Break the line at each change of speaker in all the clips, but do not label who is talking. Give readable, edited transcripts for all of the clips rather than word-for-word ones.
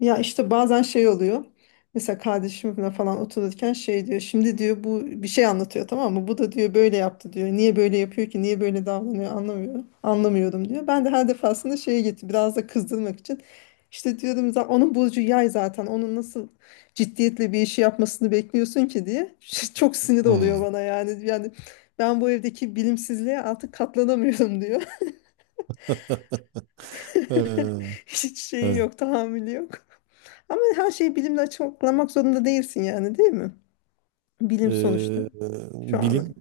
Ya işte bazen oluyor. Mesela kardeşimle falan otururken diyor. Şimdi diyor bu bir şey anlatıyor, tamam mı? Bu da diyor böyle yaptı diyor. Niye böyle yapıyor ki? Niye böyle davranıyor? Anlamıyorum. Anlamıyorum diyor. Ben de her defasında şeye gitti. Biraz da kızdırmak için. İşte diyorum, " onun burcu yay zaten. Onun nasıl ciddiyetle bir işi yapmasını bekliyorsun ki diye." Çok sinir oluyor
Hmm.
bana yani. Yani ben bu evdeki bilimsizliğe artık katlanamıyorum, diyor.
Ee,
Hiç şeyi
evet.
yok, tahammülü yok. Ama her şeyi bilimle açıklamak zorunda değilsin yani, değil mi? Bilim sonuçta.
Ee,
Şu an.
bilim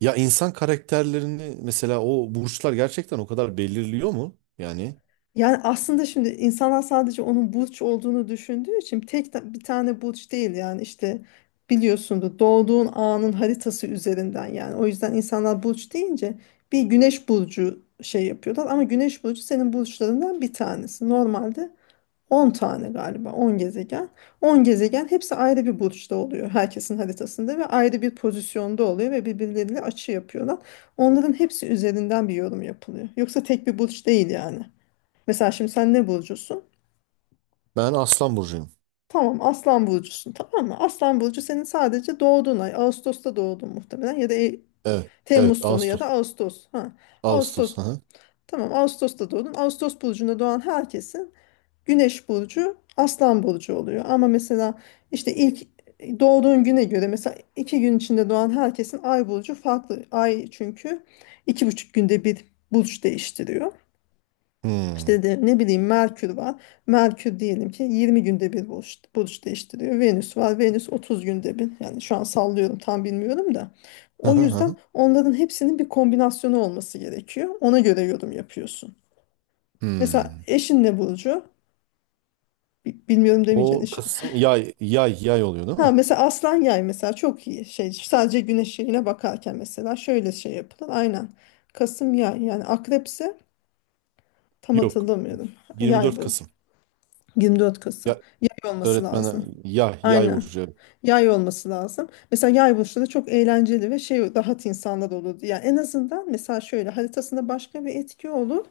ya insan karakterlerini mesela, o burçlar gerçekten o kadar belirliyor mu? Yani
Yani aslında şimdi insanlar sadece onun burç olduğunu düşündüğü için bir tane burç değil yani, işte biliyorsunuz, doğduğun anın haritası üzerinden, yani o yüzden insanlar burç deyince bir güneş burcu şey yapıyorlar, ama güneş burcu senin burçlarından bir tanesi. Normalde 10 tane galiba, 10 gezegen. 10 gezegen, hepsi ayrı bir burçta oluyor herkesin haritasında ve ayrı bir pozisyonda oluyor ve birbirleriyle açı yapıyorlar. Onların hepsi üzerinden bir yorum yapılıyor. Yoksa tek bir burç değil yani. Mesela şimdi sen ne burcusun?
ben Aslan burcuyum.
Tamam, Aslan burcusun, tamam mı? Aslan burcu senin sadece doğduğun ay. Ağustos'ta doğdun muhtemelen, ya da
Evet.
Temmuz
Evet,
sonu ya da
Ağustos.
Ağustos. Ha.
Ağustos.
Ağustos,
Hı hı.
tamam, Ağustos'ta doğdun. Ağustos burcunda doğan herkesi Güneş burcu Aslan burcu oluyor. Ama mesela işte ilk doğduğun güne göre, mesela iki gün içinde doğan herkesin ay burcu farklı. Ay çünkü iki buçuk günde bir burç değiştiriyor.
Hmm.
İşte de, ne bileyim, Merkür var. Merkür diyelim ki 20 günde bir burç değiştiriyor. Venüs var. Venüs 30 günde bir. Yani şu an sallıyorum, tam bilmiyorum da.
Hı
O
hı hı.
yüzden onların hepsinin bir kombinasyonu olması gerekiyor. Ona göre yorum yapıyorsun. Mesela
Hmm.
eşin ne burcu? Bilmiyorum
O
demeyeceksin.
Kasım, yay oluyor değil
Ha,
mi?
mesela aslan yay, mesela çok iyi şey, sadece güneş yayına bakarken mesela şöyle şey yapılır. Aynen, Kasım yay, yani akrepse tam
Yok.
hatırlamıyorum, yay
24
bu,
Kasım.
24 Kasım,
Ya
yay olması
öğretmen,
lazım.
yay
Aynen,
burcu. Evet.
yay olması lazım. Mesela yay burçları çok eğlenceli ve şey, rahat insanlar olur yani. En azından, mesela şöyle, haritasında başka bir etki olur,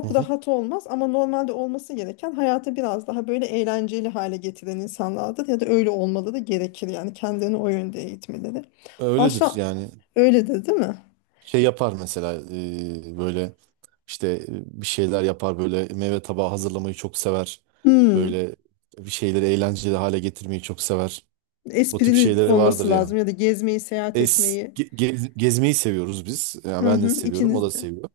Hı hı.
rahat olmaz, ama normalde olması gereken, hayatı biraz daha böyle eğlenceli hale getiren insanlardır, ya da öyle olmaları gerekir yani, kendini o yönde eğitmeleri.
Öyledir
Aşağı
yani.
öyledir değil mi?
Şey yapar mesela, böyle işte, bir şeyler yapar, böyle meyve tabağı hazırlamayı çok sever.
Hmm.
Böyle bir şeyleri eğlenceli hale getirmeyi çok sever. O tip
Esprili
şeyleri vardır
olması
yani.
lazım, ya da gezmeyi, seyahat etmeyi.
Gezmeyi seviyoruz biz. Yani
Hı
ben de
hı,
seviyorum, o
ikiniz
da
de.
seviyor.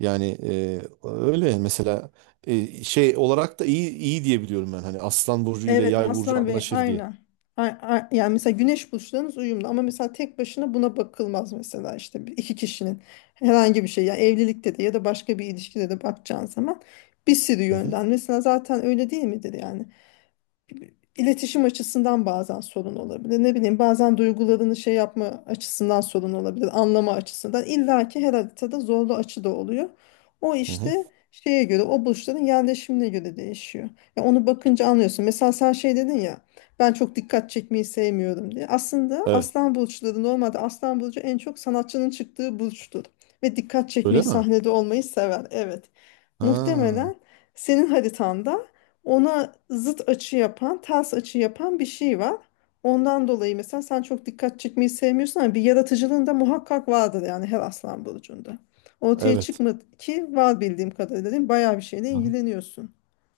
Yani, öyle yani. Mesela, şey olarak da iyi iyi diye biliyorum ben. Hani Aslan burcu ile
Evet,
Yay burcu
Aslan ve
anlaşır diye.
aynen. Yani mesela güneş burçlarınız uyumlu, ama mesela tek başına buna bakılmaz. Mesela işte iki kişinin herhangi bir şey, yani evlilikte de ya da başka bir ilişkide de bakacağın zaman bir sürü
Hı hı,
yönden, mesela zaten öyle değil midir yani. İletişim açısından bazen sorun olabilir. Ne bileyim, bazen duygularını şey yapma açısından sorun olabilir. Anlama açısından. İlla ki her haritada zorlu açı da oluyor. O
hı hı.
işte şeye göre, o burçların yerleşimine göre değişiyor. Ya onu bakınca anlıyorsun. Mesela sen şey dedin ya, ben çok dikkat çekmeyi sevmiyorum diye. Aslında
Evet.
aslan burçları normalde, aslan burcu en çok sanatçının çıktığı burçtur. Ve dikkat çekmeyi,
Öyle mi?
sahnede olmayı sever. Evet.
Ha,
Muhtemelen senin haritanda ona zıt açı yapan, ters açı yapan bir şey var. Ondan dolayı mesela sen çok dikkat çekmeyi sevmiyorsun, ama bir yaratıcılığın da muhakkak vardır yani, her aslan burcunda. Ortaya
evet.
çıkmadı ki var bildiğim kadarıyla, değil mi? Bayağı bir şeyle
Hı hı.
ilgileniyorsun.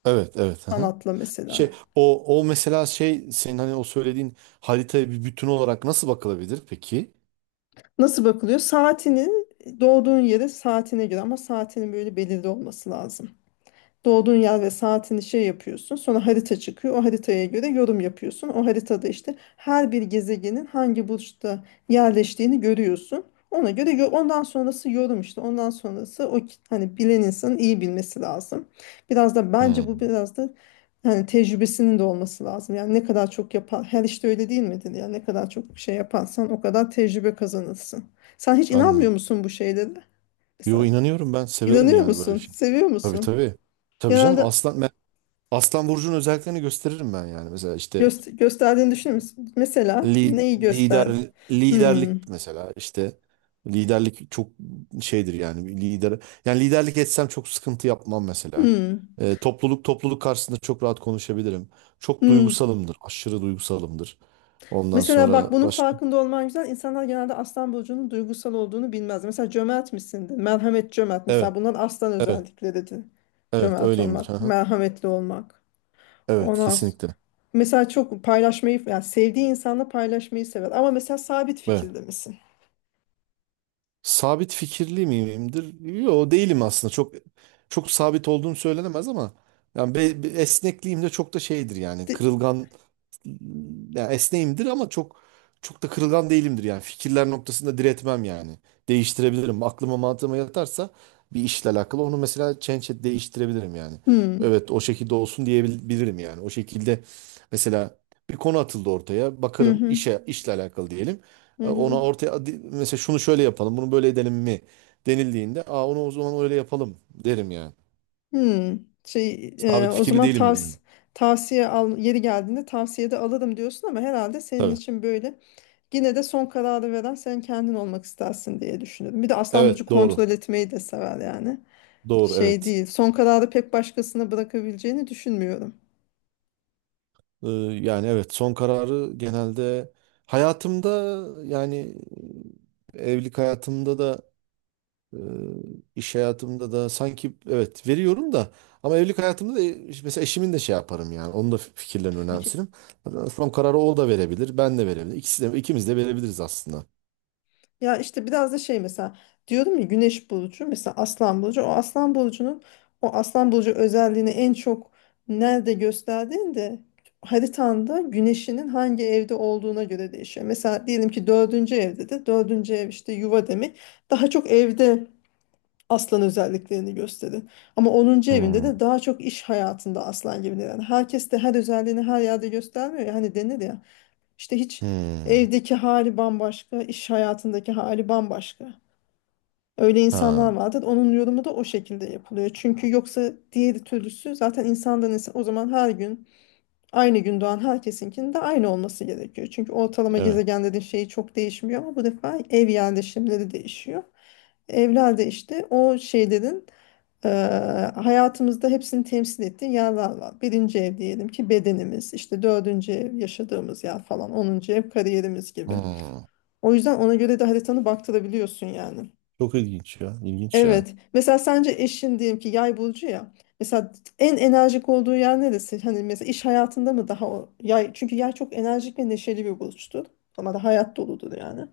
Evet, evet. Hı hı.
Sanatla
Şey,
mesela.
o mesela, şey, senin hani o söylediğin haritaya bir bütün olarak nasıl bakılabilir peki?
Nasıl bakılıyor? Saatinin, doğduğun yere, saatine göre, ama saatinin böyle belirli olması lazım. Doğduğun yer ve saatini şey yapıyorsun. Sonra harita çıkıyor. O haritaya göre yorum yapıyorsun. O haritada işte her bir gezegenin hangi burçta yerleştiğini görüyorsun. Ona göre ondan sonrası yorum işte. Ondan sonrası hani bilen insanın iyi bilmesi lazım. Biraz da bence bu
Hmm,
biraz da hani, tecrübesinin de olması lazım. Yani ne kadar çok yapar, her işte öyle değil midir? Yani ne kadar çok şey yaparsan, o kadar tecrübe kazanırsın. Sen hiç inanmıyor
anladım.
musun bu şeylere?
Yo,
Mesela
inanıyorum, ben severim
inanıyor
yani böyle
musun?
şey.
Seviyor
Tabii
musun?
tabii. Tabii canım,
Genelde.
aslan, ben Aslan burcunun özelliklerini gösteririm ben, yani mesela işte,
Göster, gösterdiğini düşünür müsün? Mesela neyi göster?
Liderlik
Hmm,
mesela, işte liderlik çok şeydir yani, bir lider, yani liderlik etsem çok sıkıntı yapmam mesela.
hmm,
Topluluk karşısında çok rahat konuşabilirim. Çok
hmm.
duygusalımdır. Aşırı duygusalımdır. Ondan
Mesela
sonra
bak, bunun
başka.
farkında olman güzel. İnsanlar genelde aslan burcunun duygusal olduğunu bilmez. Mesela cömert misindir? Merhamet, cömert. Mesela
Evet,
bundan, aslan
evet,
özellikleridir.
evet,
Cömert
öyleyimdir. Hı
olmak,
hı.
merhametli olmak.
Evet,
Ondan s-
kesinlikle.
mesela çok paylaşmayı, yani sevdiği insanla paylaşmayı sever. Ama mesela sabit
Evet.
fikirde misin?
Sabit fikirli miyimdir? Yo, değilim aslında. Çok çok sabit olduğum söylenemez, ama yani, esnekliğim de çok da şeydir yani.
Di-.
Kırılgan, yani esneğimdir ama çok çok da kırılgan değilimdir yani. Fikirler noktasında diretmem yani. Değiştirebilirim. Aklıma, mantığıma yatarsa, bir işle alakalı onu mesela, değiştirebilirim yani.
Hmm,
Evet, o şekilde olsun diyebilirim yani. O şekilde mesela, bir konu atıldı ortaya.
hı
Bakarım,
hı,
işle alakalı diyelim. E,
hı
Ona
hı.
ortaya, mesela şunu şöyle yapalım, bunu böyle edelim mi denildiğinde, aa, onu o zaman öyle yapalım derim yani.
Hmm, şey,
Sabit
o
fikirli
zaman
değilimdir yani.
tavsiye al, yeri geldiğinde tavsiye de alırım diyorsun, ama herhalde senin
Tabii.
için böyle, yine de son kararı veren sen kendin olmak istersin diye düşünüyorum. Bir de Aslan Burcu
Evet, doğru.
kontrol etmeyi de sever yani.
Doğru,
Şey
evet.
değil. Son kararı pek başkasına bırakabileceğini düşünmüyorum.
Ee, yani evet, son kararı genelde hayatımda, yani, evlilik hayatımda da, e, iş hayatımda da sanki evet veriyorum da, ama evlilik hayatımda da, mesela eşimin de şey yaparım yani, onun da fikirlerini önemserim. Son kararı o da verebilir, ben de verebilirim. İkisi de, ikimiz de verebiliriz aslında.
Ya işte biraz da şey, mesela diyorum ya, güneş burcu, mesela aslan burcu, o aslan burcunun, o aslan burcu özelliğini en çok nerede gösterdiğinde, haritanda güneşinin hangi evde olduğuna göre değişiyor. Mesela diyelim ki dördüncü evde de, dördüncü ev işte yuva demek, daha çok evde aslan özelliklerini gösterir. Ama onuncu evinde
Hmm.
de daha çok iş hayatında aslan gibi. Yani herkes de her özelliğini her yerde göstermiyor. Ya, hani denir ya işte, hiç
Hmm.
evdeki hali bambaşka, iş hayatındaki hali bambaşka. Öyle
Ha,
insanlar vardır. Onun yorumu da o şekilde yapılıyor. Çünkü yoksa diğer türlüsü zaten insandan insan, o zaman her gün, aynı gün doğan herkesinkinin de aynı olması gerekiyor. Çünkü ortalama
evet.
gezegenlerin şeyi çok değişmiyor, ama bu defa ev yerleşimleri değişiyor. Evlerde işte o şeylerin, ee, hayatımızda hepsini temsil ettiği yerler var. Birinci ev diyelim ki bedenimiz, işte dördüncü ev yaşadığımız yer falan, onuncu ev kariyerimiz gibi.
Hmm.
O yüzden ona göre de haritanı baktırabiliyorsun yani.
Çok ilginç ya. İlginç ya.
Evet. Mesela sence eşin diyelim ki yay burcu ya. Mesela en enerjik olduğu yer neresi? Hani mesela iş hayatında mı daha o yay? Çünkü yay çok enerjik ve neşeli bir burçtur. Ama da hayat doludur yani.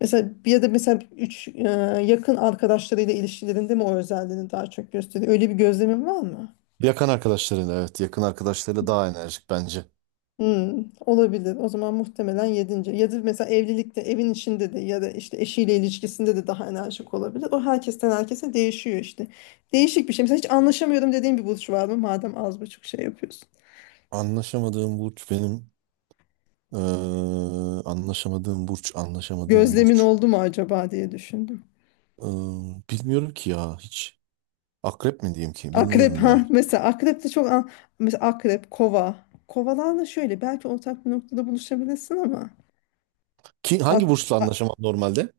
Mesela bir de mesela yakın arkadaşlarıyla ilişkilerinde mi o özelliğini daha çok gösteriyor? Öyle bir gözlemin var mı?
Yakın arkadaşlarıyla, evet. Yakın arkadaşlarıyla daha enerjik bence.
Hmm, olabilir. O zaman muhtemelen yedinci. Ya da mesela evlilikte, evin içinde de, ya da işte eşiyle ilişkisinde de daha enerjik olabilir. O herkesten herkese değişiyor işte. Değişik bir şey. Mesela hiç anlaşamıyorum dediğin bir burç var mı? Madem az buçuk şey yapıyorsun.
Anlaşamadığım burç benim. Ee, anlaşamadığım burç, anlaşamadığım
Gözlemin
burç.
oldu mu acaba diye düşündüm.
Ee, bilmiyorum ki ya hiç. Akrep mi diyeyim ki?
Akrep,
Bilmiyorum ya.
ha mesela akrep de çok mesela akrep, kova. Kovalarla şöyle belki ortak bir noktada buluşabilirsin, ama
Ki hangi burçla
ak-
anlaşamam normalde?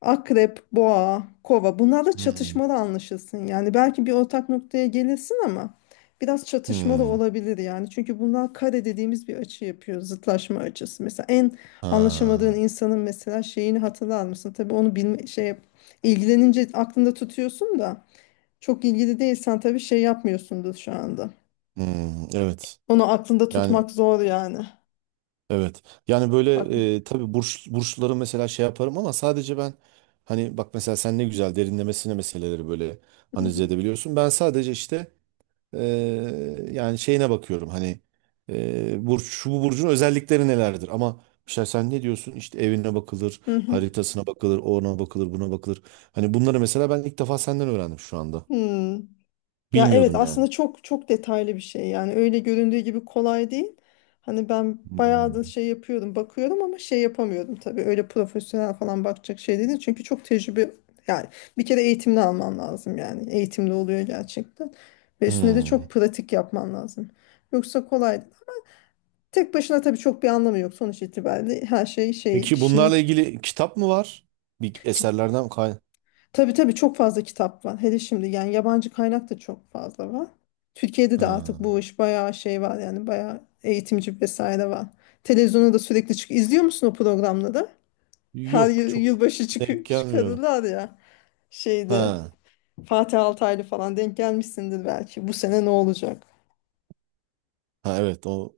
Akrep, boğa, kova, bunlarla
Hmm.
çatışmalı anlaşılsın. Yani belki bir ortak noktaya gelirsin, ama biraz çatışmalı
Hmm.
olabilir yani. Çünkü bunlar kare dediğimiz bir açı yapıyor. Zıtlaşma açısı. Mesela en anlaşamadığın
Ha.
insanın mesela şeyini hatırlar mısın? Tabii onu bilme, şey, ilgilenince aklında tutuyorsun da, çok ilgili değilsen tabii şey yapmıyorsundur şu anda.
Hmm. Evet.
Onu aklında
Yani
tutmak zor yani.
evet. Yani böyle,
Bakma.
tabii burçları mesela şey yaparım, ama sadece ben, hani bak, mesela sen ne güzel derinlemesine meseleleri böyle
Hı
analiz
hı.
edebiliyorsun. Ben sadece işte, yani şeyine bakıyorum hani, burç, şu bu burcun özellikleri nelerdir, ama mesela sen ne diyorsun, işte evine bakılır,
Hı hı.
haritasına bakılır, ona bakılır, buna bakılır. Hani bunları mesela ben ilk defa senden öğrendim şu anda,
Hmm. Ya evet,
bilmiyordum yani.
aslında çok çok detaylı bir şey yani, öyle göründüğü gibi kolay değil. Hani ben bayağı
Hmm.
da şey yapıyordum, bakıyorum, ama şey yapamıyordum tabii, öyle profesyonel falan bakacak şey değil çünkü çok tecrübe, yani bir kere eğitimli alman lazım, yani eğitimli oluyor gerçekten, ve üstüne de
Hmm.
çok pratik yapman lazım. Yoksa kolay, tek başına tabii çok bir anlamı yok, sonuç itibariyle her şey şey,
Peki
kişinin.
bunlarla ilgili kitap mı var? Bir eserlerden kay.
Tabii tabii, çok fazla kitap var. Hele şimdi, yani yabancı kaynak da çok fazla var. Türkiye'de de artık
Ha.
bu iş bayağı şey var yani, bayağı eğitimci vesaire var. Televizyonda da sürekli çık. İzliyor musun o programları? Her
Yok,
yıl
çok
yılbaşı
denk
çık,
gelmiyor.
çıkarırlar ya. Şeyde,
Ha.
Fatih Altaylı falan denk gelmişsindir belki. Bu sene ne olacak?
Ha, evet, o.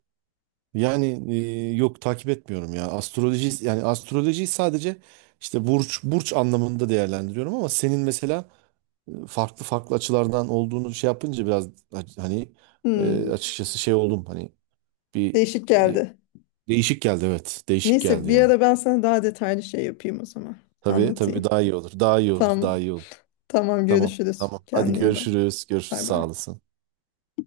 Yani, yok, takip etmiyorum ya. Astroloji, yani astrolojiyi sadece işte burç burç anlamında değerlendiriyorum, ama senin mesela, farklı farklı açılardan olduğunu şey yapınca, biraz hani,
Hmm,
açıkçası şey oldum, hani bir,
değişik
e,
geldi.
değişik geldi. Evet. Değişik
Neyse,
geldi
bir
yani.
ara ben sana daha detaylı şey yapayım o zaman.
Tabii tabii,
Anlatayım.
daha iyi olur. Daha iyi olur.
Tamam.
Daha iyi olur.
Tamam,
Tamam.
görüşürüz.
Tamam. Hadi
Kendine iyi bak.
görüşürüz. Görüşürüz.
Bay
Sağ
bay.
olasın.